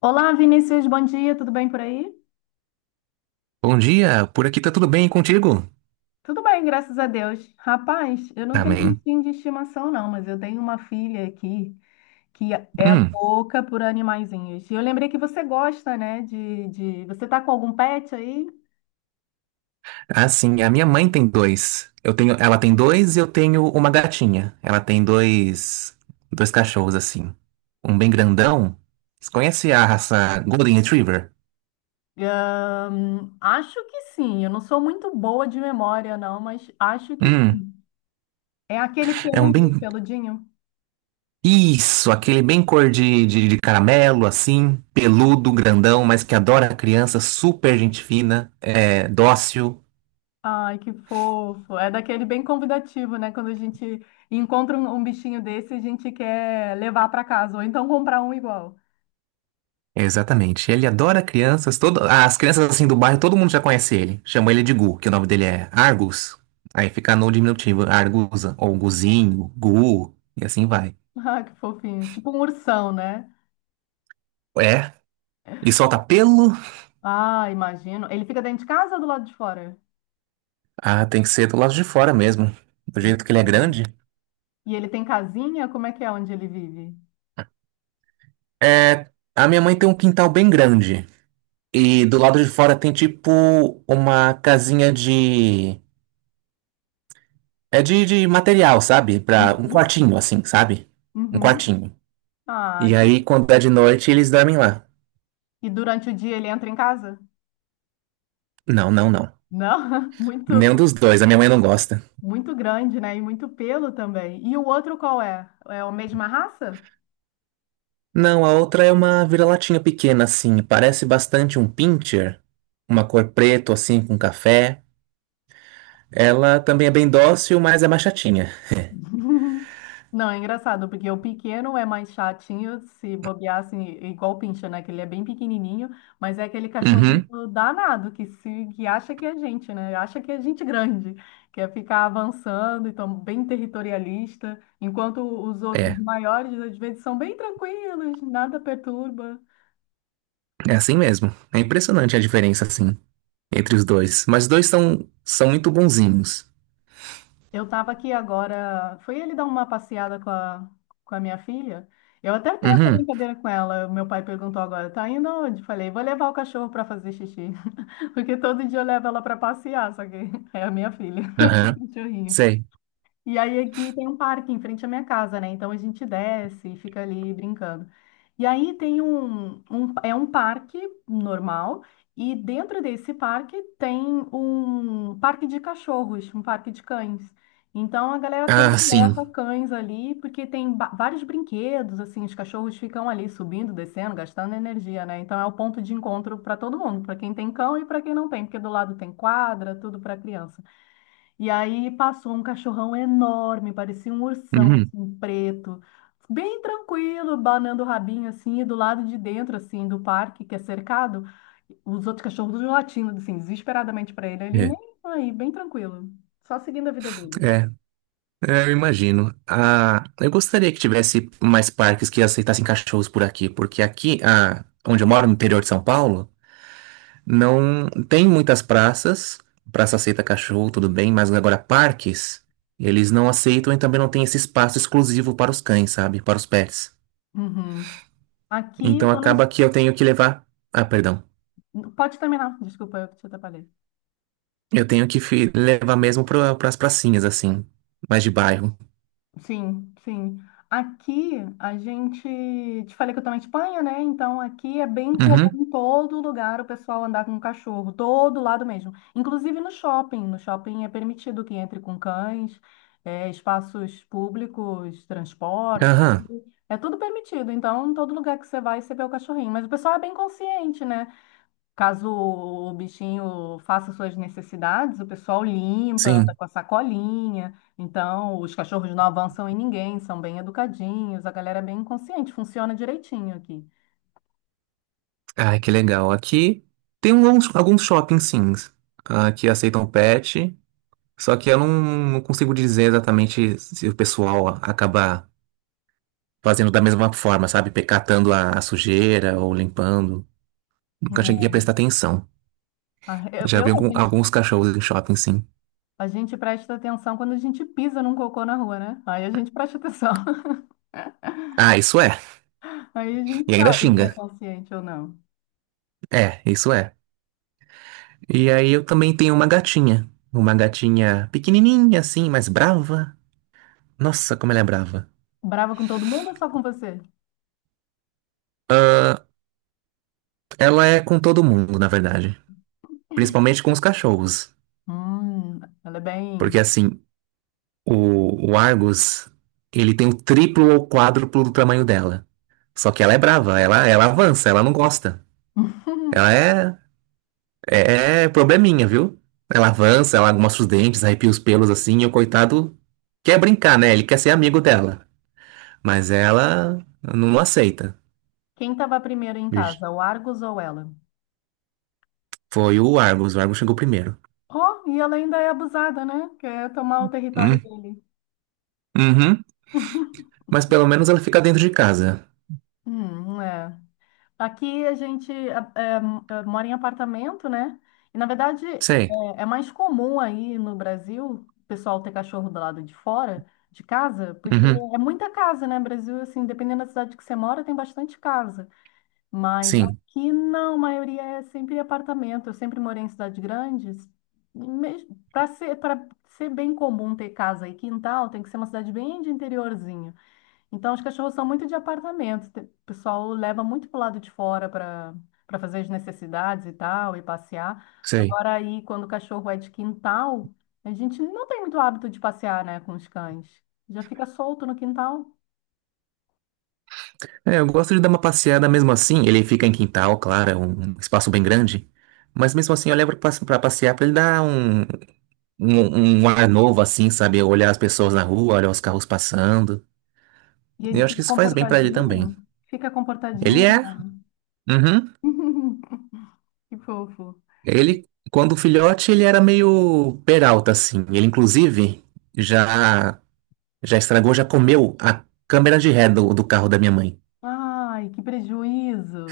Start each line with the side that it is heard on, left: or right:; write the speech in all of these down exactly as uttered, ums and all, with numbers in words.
left: Olá, Vinícius, bom dia, tudo bem por aí?
right: Bom dia, por aqui tá tudo bem e contigo?
left: Tudo bem, graças a Deus. Rapaz, eu não tenho
right: Amém.
left: bichinho de estimação, não, mas eu tenho uma filha aqui que é
right: Hum.
left: louca por animaizinhos. E eu lembrei que você gosta, né, de, de... Você tá com algum pet aí?
right: Assim, a minha mãe tem dois. Eu tenho, ela tem dois e eu tenho uma gatinha. Ela tem dois, dois cachorros assim. Um bem grandão. Você conhece a raça Golden Retriever?
left: Ahn, acho que sim, eu não sou muito boa de memória, não, mas acho que
right: Hum.
left: sim. É aquele
right: É um
left: peludo,
right: bem
left: peludinho?
right: Isso, aquele bem cor de, de, de caramelo assim, peludo, grandão, mas que adora criança, super gente fina, é dócil.
left: Ai, que fofo. É daquele bem convidativo, né? Quando a gente encontra um, um bichinho desse, a gente quer levar para casa, ou então comprar um igual.
right: Exatamente. Ele adora crianças. Todo... As crianças assim do bairro, todo mundo já conhece ele. Chama ele de Gu, que o nome dele é Argus. Aí fica no diminutivo, Argusa, ou Guzinho, Gu, e assim vai.
left: Ah, que fofinho. Tipo um ursão, né?
right: É. E solta pelo.
left: Ah, imagino. Ele fica dentro de casa ou do lado de fora?
right: Ah, tem que ser do lado de fora mesmo. Do
left: Muito
right: jeito que ele é
left: bom.
right: grande.
left: E ele tem casinha? Como é que é onde ele vive?
right: É. A minha mãe tem um quintal bem grande. E do lado de fora tem tipo uma casinha de. É de, de material, sabe? Pra... Um
left: Uhum.
right: quartinho, assim, sabe? Um
left: Uhum.
right: quartinho.
left: Ah,
right: E
left: que-
right: aí, quando é de noite, eles dormem lá.
left: e durante o dia ele entra em casa?
right: Não, não, não.
left: Não,
right: Nenhum
left: muito,
right: dos dois, a minha mãe não gosta.
left: muito grande, né? E muito pelo também. E o outro qual é? É a mesma raça?
right: Não, a outra é uma vira-latinha pequena, assim, parece bastante um pincher, uma cor preto, assim, com café. Ela também é bem dócil, mas é mais chatinha.
left: Não, é engraçado, porque o pequeno é mais chatinho, se bobear assim, igual o pincha, né? Que ele é bem pequenininho, mas é aquele
right: Uhum.
left: cachorrinho danado que se que acha que é gente, né? Acha que é gente grande, quer ficar avançando, então bem territorialista, enquanto os outros
right: É,
left: maiores às vezes são bem tranquilos, nada perturba.
right: é assim mesmo. É impressionante a diferença, assim, entre os dois. Mas os dois são, são muito bonzinhos.
left: Eu estava aqui agora. Foi ele dar uma passeada com a, com a minha filha. Eu até tenho essa
right: Uhum,
left: brincadeira com ela. Meu pai perguntou agora: tá indo onde? Falei: vou levar o cachorro para fazer xixi. Porque todo dia eu levo ela para passear, só que é a minha filha,
right: aham,
left: o cachorrinho.
right: sei.
left: E aí aqui tem um parque em frente à minha casa, né? Então a gente desce e fica ali brincando. E aí tem um, um- é um parque normal e dentro desse parque tem um parque de cachorros, um parque de cães. Então a galera toda
right: Ah,
left: leva
right: sim.
left: cães ali porque tem ba- vários brinquedos, assim, os cachorros ficam ali subindo, descendo, gastando energia, né? Então é o ponto de encontro para todo mundo, para quem tem cão e para quem não tem, porque do lado tem quadra, tudo para criança. E aí passou um cachorrão enorme, parecia um ursão,
right: Uhum.
left: assim, preto, bem tranquilo, banando o rabinho, assim, e do lado de dentro, assim, do parque, que é cercado, os outros cachorros latindo, assim, desesperadamente para ele. Ele nem
right: É,
left: aí, bem tranquilo, só seguindo a vida dele.
right: é. É, eu imagino. Ah, eu gostaria que tivesse mais parques que aceitassem cachorros por aqui, porque aqui, ah, onde eu moro, no interior de São Paulo, não tem muitas praças. Praça aceita cachorro, tudo bem, mas agora parques, eles não aceitam e também não tem esse espaço exclusivo para os cães, sabe? Para os pets.
left: Uhum. Aqui eu
right: Então
left: tô na... es-
right: acaba que eu tenho que levar. Ah, perdão.
left: Pode terminar, desculpa, eu que te atrapalhei.
right: Eu tenho que fi- levar mesmo para as pracinhas, assim, mais de bairro.
left: Sim, sim. Aqui a gente, te falei que eu estou na Espanha, né? Então aqui é bem comum
right: Uhum.
left: em todo lugar o pessoal andar com cachorro, todo lado mesmo. Inclusive no shopping. No shopping é permitido que entre com cães, é, espaços públicos, transporte,
right: Aham,
left: tudo. É tudo permitido. Então, em todo lugar que você vai, você vê o cachorrinho. Mas o pessoal é bem consciente, né? Caso o bichinho faça suas necessidades, o pessoal limpa, anda
right: sim.
left: com a sacolinha. Então, os cachorros não avançam em ninguém, são bem educadinhos, a galera é bem consciente, funciona direitinho aqui.
right: Ah, que legal. Aqui tem alguns, alguns shoppings, sim, ah, que aceitam pet, só que eu não, não consigo dizer exatamente se o pessoal acaba fazendo da mesma forma, sabe? Pe- Catando a, a sujeira ou limpando. Nunca
left: É.
right: cheguei a prestar atenção.
left: Ah, Eu,
right: Já
left: eu-
right: vi
left: a
right: algum-
left: gente,
right: alguns cachorros em shopping, sim.
left: a gente presta atenção quando a gente pisa num cocô na rua, né? Aí a gente presta atenção.
right: Ah, isso é.
left: Aí a gente
right: E ainda
left: sabe quem
right: xinga.
left: é consciente ou não.
right: É, isso é. E aí eu também tenho uma gatinha. Uma gatinha pequenininha, assim, mas brava. Nossa, como ela é brava.
left: Brava com todo mundo ou só com você?
right: Ela é com todo mundo, na verdade. Principalmente com os cachorros.
left: Hum, ela é
right: Porque
left: bem.
right: assim, o, o Argus, ele tem o triplo ou quádruplo do tamanho dela. Só que ela é brava, ela, ela avança, ela não gosta. Ela é, é, é probleminha, viu? Ela avança, ela mostra os dentes, arrepia os pelos assim, e o coitado quer brincar, né? Ele quer ser amigo dela. Mas ela não aceita.
left: Quem estava primeiro em casa, o Argos ou ela?
right: Foi o Argus, o Argus chegou primeiro.
left: Ó, e ela ainda é abusada, né? Quer tomar o território
right: Hum,
left: dele.
right: Uhum. Mas pelo menos ela fica dentro de casa.
left: Hum, é. Aqui a gente é, é, é, mora em apartamento, né? E na verdade é,
right: Sei.
left: é mais comum aí no Brasil o pessoal ter cachorro do lado de fora de casa, porque
right: Uhum.
left: é muita casa, né? Brasil, assim, dependendo da cidade que você mora, tem bastante casa. Mas
right: Sim,
left: aqui não, a maioria é sempre apartamento. Eu sempre morei em cidades grandes. Para ser, para ser bem comum ter casa e quintal, tem que ser uma cidade bem de interiorzinho. Então, os cachorros são muito de apartamento. Te- O pessoal leva muito para o lado de fora para para fazer as necessidades e tal, e passear.
right: sei.
left: Agora, aí, quando o cachorro é de quintal, a gente não tem muito hábito de passear, né, com os cães. Já fica solto no quintal
right: É, eu gosto de dar uma passeada mesmo assim. Ele fica em quintal, claro, é um um espaço bem grande. Mas mesmo assim eu levo pra pra passear pra ele dar um, um, um ar novo, assim, sabe? Olhar as pessoas na rua, olhar os carros passando.
left: e ele
right: Eu acho que
left: fica
right: isso faz bem pra ele também.
left: comportadinho, fica
right: Ele
left: comportadinho.
right: é. Uhum.
left: Que fofo.
right: Ele, quando filhote, ele era meio peralta, assim. Ele, inclusive, já, já estragou, já comeu a câmera de ré do, do carro da minha mãe.
left: Ai, que prejuízo.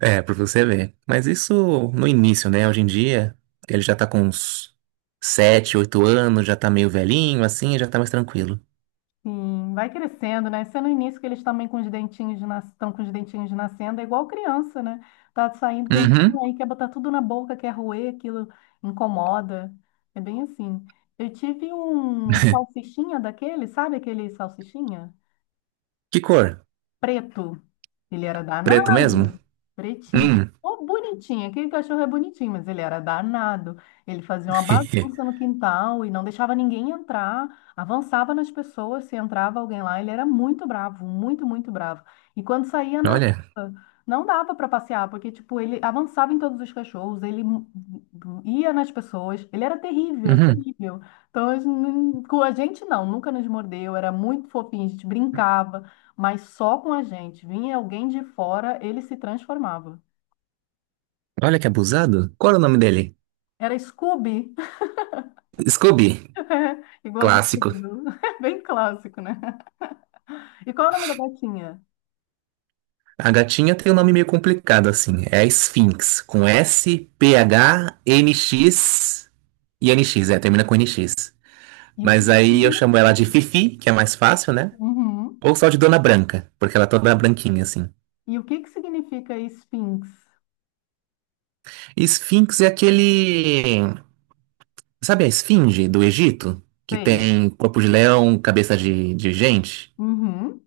right: É, pra você ver. Mas isso no início, né? Hoje em dia, ele já tá com uns sete, oito anos, já tá meio velhinho, assim, já tá mais tranquilo.
left: Sim, vai crescendo, né? Sendo no início que eles também com os dentinhos de nas... estão com os dentinhos de nascendo, é igual criança, né? Tá saindo
right: Uhum.
left: dentinho aí, quer botar tudo na boca, quer roer, aquilo incomoda. É bem assim. Eu tive um salsichinha daquele, sabe aquele salsichinha?
right: Que cor?
left: Preto. Ele era
right: Preto mesmo?
left: danado, pretinho.
right: Hum.
left: Oh, bonitinho, aquele cachorro é bonitinho, mas ele era danado. Ele fazia uma bagunça no quintal e não deixava ninguém entrar, avançava nas pessoas, se entrava alguém lá, ele era muito bravo, muito, muito bravo. E quando saía na
right: Olha.
left: rua, não dava para passear, porque tipo, ele avançava em todos os cachorros, ele m- m- ia nas pessoas, ele era terrível,
right: Uhum.
left: terrível. Então, a gente com a gente não, nunca nos mordeu, era muito fofinho, a gente brincava. Mas só com a gente. Vinha alguém de fora, ele se transformava.
right: Olha que abusado. Qual era o nome dele?
left: Era Scooby,
right: Scooby.
left: igual o
right: Clássico.
left: Scooby, bem clássico, né? E qual é o nome da gatinha?
right: A gatinha tem um nome meio complicado, assim. É a Sphinx. Com S P H N X e N X. É, termina com N X.
left: E o que
right: Mas
left: que
right: aí eu chamo ela de
left: significa?
right: Fifi, que é mais fácil, né?
left: Uhum.
right: Ou só de Dona Branca, porque ela é toda branquinha, assim.
left: E o que que significa Sphinx?
right: Esfinx é aquele. Sabe a esfinge do Egito? Que
left: Sei.
right: tem corpo de leão, cabeça de, de gente?
left: Uhum.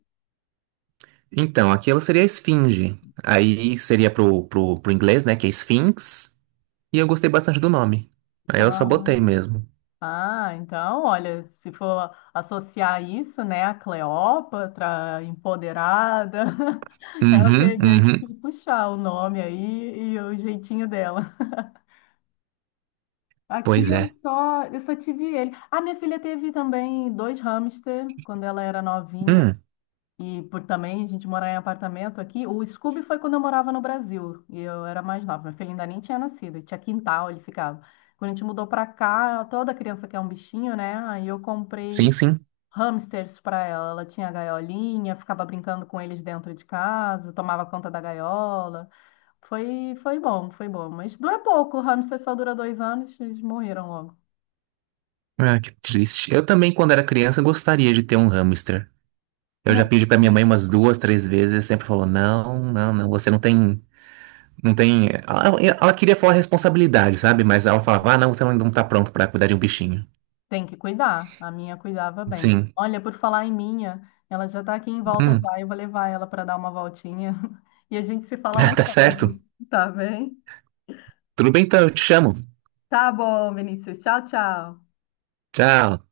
right: Então, aquilo seria a esfinge. Aí seria pro, pro, pro inglês, né? Que é Sphinx. E eu gostei bastante do nome. Aí eu só
left: Ah,
right: botei mesmo.
left: ah, então, olha, se for associar isso, né, a Cleópatra, empoderada, ela
right: Uhum,
left: teve aí
right: uhum.
left: que puxar o nome aí e o jeitinho dela. Aqui
right: Pois
left: eu
right: é.
left: só, eu só tive ele. A minha filha teve também dois hamster quando ela era novinha.
right: Hum,
left: E por também a gente morar em apartamento aqui. O Scooby foi quando eu morava no Brasil. E eu era mais nova. Minha filha ainda nem tinha nascido. Tinha quintal, ele ficava. Quando a gente mudou pra cá, toda criança quer um bichinho, né? Aí eu
right: sim,
left: comprei
right: sim.
left: hamsters pra ela. Ela tinha a gaiolinha, ficava brincando com eles dentro de casa, tomava conta da gaiola. Foi, foi bom, foi bom. Mas dura pouco. O hamster só dura dois anos, eles morreram logo.
right: Ah, que triste. Eu também, quando era criança, gostaria de ter um hamster. Eu
left: É,
right: já pedi pra minha mãe umas duas, três vezes, e sempre falou: não, não, não, você não tem. Não tem. Ela, ela queria falar responsabilidade, sabe? Mas ela falava: ah, não, você não tá pronto pra cuidar de um bichinho.
left: tem que cuidar. A minha cuidava bem.
right: Sim.
left: Olha, por falar em minha, ela já tá aqui em volta
right: Hum.
left: já. Eu vou levar ela para dar uma voltinha e a gente se fala mais
right: Tá certo.
left: tarde. Tá bem?
right: Tudo bem, então, eu te chamo.
left: Tá bom, Vinícius. Tchau, tchau.
right: Tchau.